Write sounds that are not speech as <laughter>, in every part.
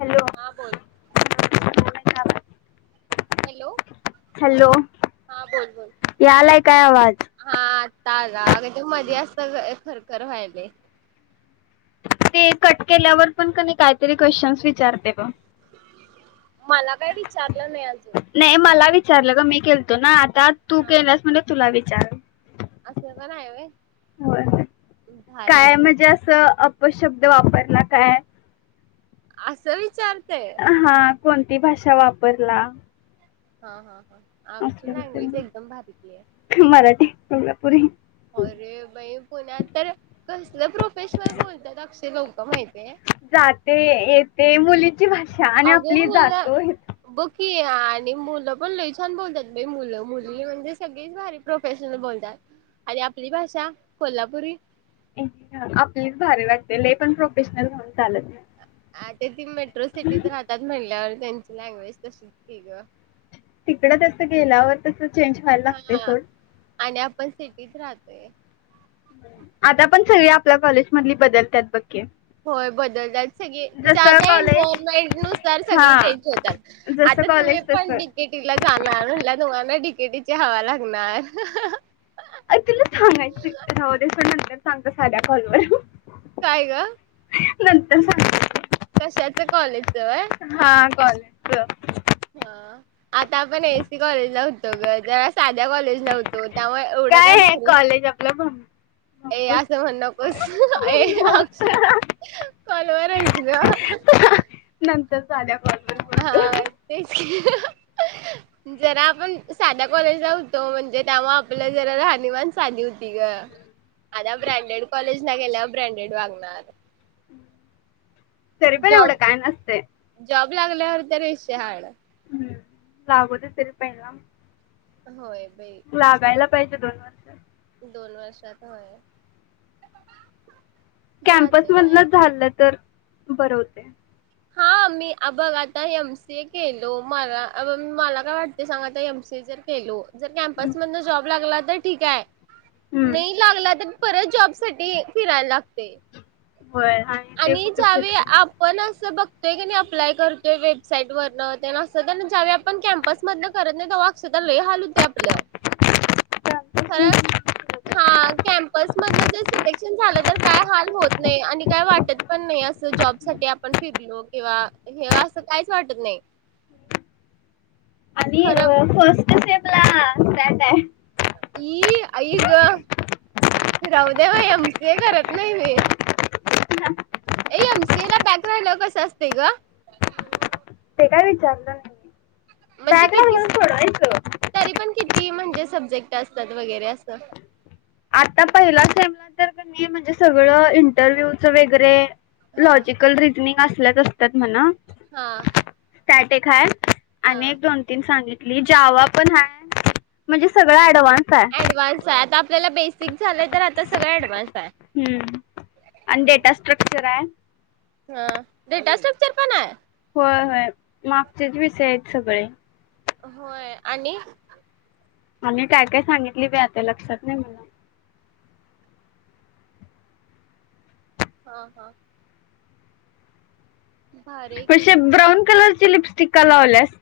Hello हां बोल. Hello. Hello हा बोल बोल यालाय काय आवाज. का ग ते मध्ये असत खरखर व्हायले. ते कट केल्यावर पण क काहीतरी क्वेशचन्स विचारते बघ. मला काय विचारलं नाही अजून. चारलं ग. मी केलंत ना? त्यात तू हा केल्यास म्हणजे तुला व चार- असं पण आहे व्हय होय- भारी काय की म्हणजे असं अपशब्द वापरला काय? आसं विचार हा. कोणती भाषा वापरला? हा हा. आमची असलं लँग्वेज विचार एकदम भारितली आहे. मराठी कोल्हापुरी. आणि बाई, पुण्यात तर कसलं प्रोफेशनल बोलतात अक्ष- लोक माहिती- जाते येते. मुली- ती भाषा आणि आपली अगं मुलं जातो येतो- बघ की आणि मुलं पण लई छान बोलतात बाई मुलं मुली एवढे सगळी भारी प्रोफेशनल बोलतात आणि आपली भाषा कोल्हापुरी- आपलीच भारी वाटते. लई पण प्रोफेशनल भारी चालत नाही. आता ती मेट्रो सिटीत राहतात म्हटल्यावर- त्यांची लँग्वेज तशीच कि ग. तिकडं जस गेल्यावर तस- चेंज व्हायला लागतय सोड. पण सिटीत राहतोय. आता पण- सगळी आपल्या कॉलेज मधली बदलतात बघ. की होय, बदलतात सगळी ज्या जसं ज्या कॉलेज एनव्हायरमेंट नुसार हा सगळी चेंज होतात. जसं आता तुम्ही कॉलेज तसं पण डी के टीला जाणार म्हणल तुम्ह - डी के टी ची हवा लागणार. अरे सांगते साध्या कॉलवर. काय ग? नंतर सांगते तुला. कशाच कॉलेज ग? हा <unintelligible> हा- आता आपण एफ सी कॉलेज ला होतो ग. तेव्हा साद- कॉलेजला होतो त्यामुळे एवढं काय आहे भारी? कॉलेज आपलं भं- ए भंपूर असं म्हनु नकोस. <unintelligible> अ कॉलवर आहेस ना नन्तर आल्या - हा -तेच की -जरा आपण साध्या कॉलेजला होतो म्हणजे त्यामुळ आपलं जरा राहनिमान साधी होती ग आता ब्रँडेड कॉलेजला गेल्यावर ब्रँडेड लागणार- तरी पण एवढं काय नसतय. जॉब लागल्यावर तरी विषय हार्डये हम्म लागू दे तरी पहिला. होय. बाई लागायला पाहिजे दोन वर्ष. दोन वर्षात होय. जात वयात कॅम्पसमधन झालं तर. बरं होते. हा मी बघ आता एम सीए केलो मला मला काय वाटते सांगा आता एम सी ए जर केलो. जर हम्म कॅम्पस मध जॉब लागला. तर ठीक आहे. हम्म. नाही लागला तर. परत जॉब साठी फिरायला लागते होय ते आणि कुठे ज्यावेळी फिरतील आपण बघतोय कणी अप्लाय करतोय वेबसाईट वरण ज्याव्या आपण कॅम्पस मधन करत नाही तेव्हा अक्षदा लय हाल होतय. ते आपलं खर हा. कॅम्पस मधन जर सिलेक्शन झालं तर काय हाल होत नाही आणि काय वाटत पण नाही असं जॉब साठी आपण फिरलो किंव्हा हे असं काहीच वाटत नाही आणि खरं फस्ट स्टेप- ला पॅक आहे. ई आई गं राहूदे मग एम सी ए करत नाही मी. ऐ एम सी ए ला बॅक राहिल्या वर कसं असतय गं. ते काय विचारत्यात. म्हणजे बॅक राहिल्या वर सोडवायच. ती म्हणजे सब्जेक्ट असतात वगैरे असं आता पहिला सेमीस्टरला तर कणी म्हणजे सगळं इंन्टरविव्हच वगैरे. हा लॉजिकल रिजनिंग अस. आपल्याच असतात म्हणा. हा. चार्ट एक हाय. आणि हा एक दोन तीन सांगितल्या. ली जावा पण हाय म्हणजे सगळ ऍडव्हान्स. आहे ऍडव्हान्स आहे आता आपल्याला बेसिक फिक्स झालं तर आता सगंळ एडवान्स. हम्म आणि डेटा स्ट्रक्चर आहे. हा डेटा स्ट्रक्चर पण आहे. होय होय मागचेच विषय आहेत. सगळे. होय आणि आणि काय काय सांगितली बाई आता लक्षात नाही मला हा हा. भारी आहे की असे मग ब्राऊन कलर लिपस्टिक का लावल्यास.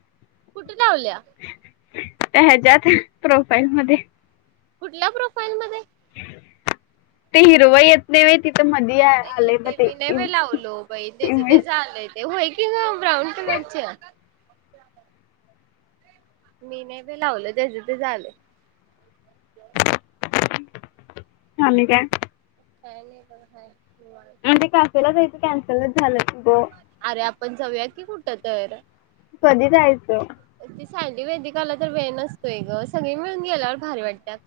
कुठे लावल्या ह्याच्यात प्रोफाईल मध्ये कुठल्या प्रोफाईल मध्ये ते हिरवं येत नाही होय ते. ते मी नाहीे बाई लावलो बाई तेज इमेज तेच आलंय. ते वाय की ग. ब्राऊन कलरच्या. म. <inaudible> मी नाही ब्य लावलं त्याचे ते आले. ह नि काय? काय नाही बर हाय. निवांत आणि क्याफेला जाय कॅन्सलच झालं. अरे आपण जाऊयात की कुठं तर? कधी जायच? ती साांदि वैदिकाला तर वेळ नसतोय ग सगळी मिळून गेल्यावर भारी वाटत्यात.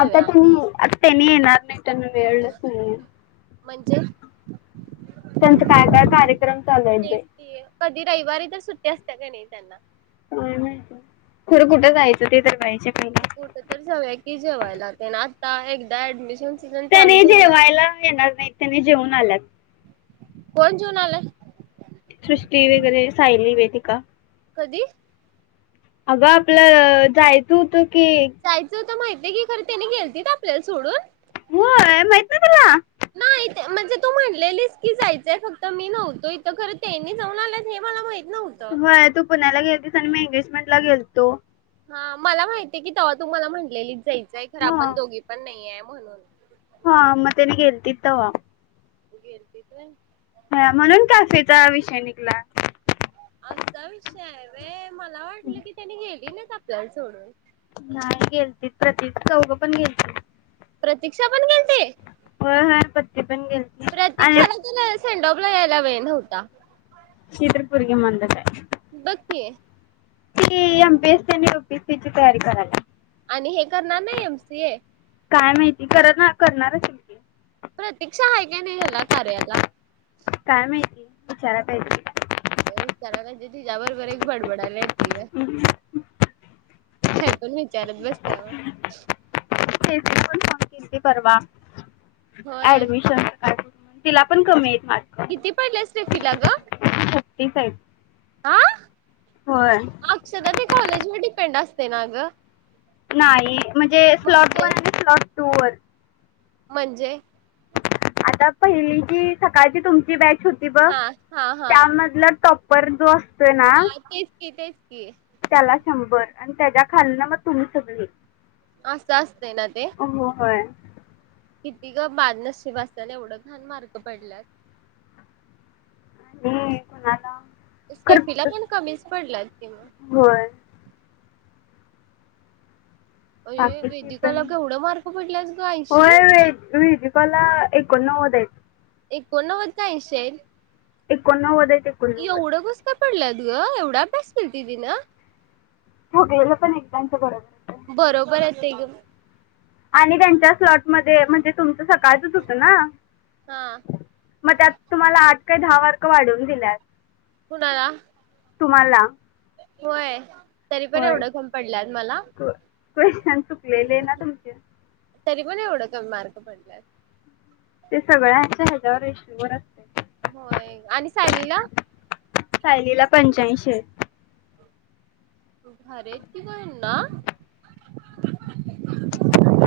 आता त्यांनी आता त्यानी येणार नाही. त्यांना वेळलंच नाही. म्हणजे? त्यांचा काय काय कार्यक्रम चालूयेत तेच बाई? की कधी रविवारी तर सुट्टी असत्या का नाही त्यांना होय नी खर कुठं जायचं ते तर माहिती कुठं तर जाऊया क ती जेवायला त्याने आता एकदा डमिशन त्याने जेवायला येणार नाही त्याने जेऊन आल्यात. कोण जऊन आलं? सृष्टी वगैरे सायली वेदिका. कधी? अग आपलं जायचं होतं. एक. माहिितय की खर त्याने गेलती आपल्याला सोडून? हो माहीत नाही तुला. नाही ते म्हणजे तू म्हणलेलीस की जायचंय फक्त मी नव्हतो इथ खरं त्यांनी जाऊन आला हे मला माहि होय तू पुण्याला गेलतीस आणि म एगेज मेंटला गेलतो. हा मला माहितीय की तेव्हा तु मला म्हटलेलीच जाईल जाई खर हा आपण दोघी पण नाहीेये. म्हणून. हा म तेनी गेलतीत तवा तू गेलतीस व्हय. ह म्हणून कॅफेचा विषय निघला. आसं विषय हाय व्हय. मला वाटलं की त्यांनी गेली ना आपल्याला सोडून नाही गेलते, प्रतीच चौघं पण गेलतींत. प्रतीक्षा पण गेल होय पत्ती पण गेलती आणी सेंडॉपला यायला वेळ नव्हता. ही तर पोरगी मंदच हाय. बघ की. ती एम पी एस सी आणि यु पी एस सी ची तयारी कराल्या. आणि हे करणार नाही एम सी ए? काय माहिती करना करणारच हाय की. प्रतीक्षा आहे का नाही ह्याला कार्याला? काय माहिती, विचाराय पाहिजे. विचाराय पाहिजे तिच्याबरोबर एक बडबडायला येत <unintelligible> काहीपण विचारत बसत्या बग. तेजी पण फोन केलती परवा. होय ऍडमिशन <unintelligible> तिला पण कमीयत. किती पडले असतील तिला ग? T five. आ! अक्षदा ते कॉलेजवर डिपेंड अस ते ना ग. नाही म्हणजे स्लॉट म्हणजे वन आणि स्लॉट टूवर्ड्स. म्हणजे? आता पहिली जी सकाळची तुमची बॅच होती बघ, हा हा हा. त्यामधल टॉप परंतु हा तेच की तेच कि त्याला शंभर आणि त्याच्या खालन मग तुम्ही सगळी अस असतय ना ते. हो होय किती का बादनशीब असतन, एवढं घाण मार्क पडल्यात. होय कोणाला. सेफीला खरं पण कमीच पडला कि मग. होय अरे बाकीची पण, वेदिकाला केवढं मार्क पडल्यात ग ऐंशी होय वेदिका लाएक. एकोननणव्हडं एकोणनव्वद काय आशी आहि एकोणनव्वद आहित एवढंस कास काय पडल्यातग एवढा अभ्यास केलती तीन. हो गेलं पण एकदांच बरत बरोबर आहे ते ग. आणि त्यांच्या फ्याटमध्ये म्हणजे तुमचं सकाळचच होत ना हा मग त्यात तुम्हाला आठ काय दहा मार्क वाढवून दिल्यात. कुणाला. तुम्हाला. होय. तरी पण होय एवढं कमी पडलंत मला. <unintelligible> चुकलेले ना तुमचे. तरी पण एवढ कमी मार्क पडलंयात. ते सगळ हातच्या रेशीवर असतय. होय आणि सायलीला. सायलीला पंच्याऐंशी. भारी आहेत कि ह्यांना.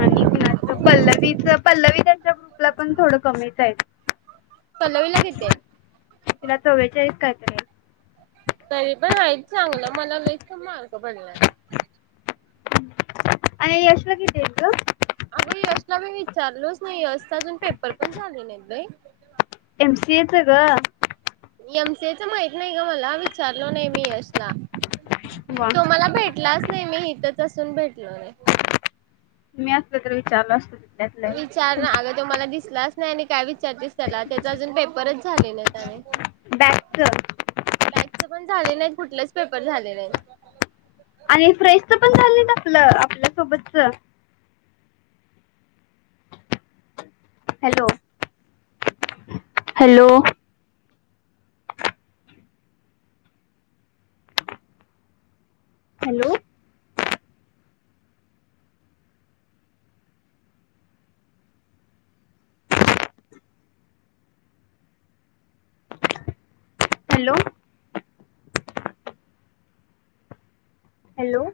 आणि कुणाच पल्लवीच पल्लवी त्यांच्या ग्रुपला पण थोड कमीच आहे पल्लवीला किती आहेत? तिला चव्वेचाळीस काय तर ते तरी पण आहित चांगल मला लईच कमी मार्क पडल्यात. आणि यश ला किती आहेत ग. अगं यशला मी विचारलोच नाही यशचा अजून पेपर पण झाले नाही बाई. एमसीए च ग. एमसिए माहित नाही का मला विचारलो नाही मी यशला. वा तो मला भेटलाच नाही मी इथ तसून भेटलो नई. मी असते तर विचारलं अस. विचार ना अगं तोमला दिसलास. नाही नाही का त्याला त्याचा अजून पेपरच झाले ना बॅगच त्या पण झाले नाहीत कुठलेच पेपर झाले नाहीत आणि फ्रेशच पण झालं ना आपलं आपल्यासोबतच hello hello hello hello hello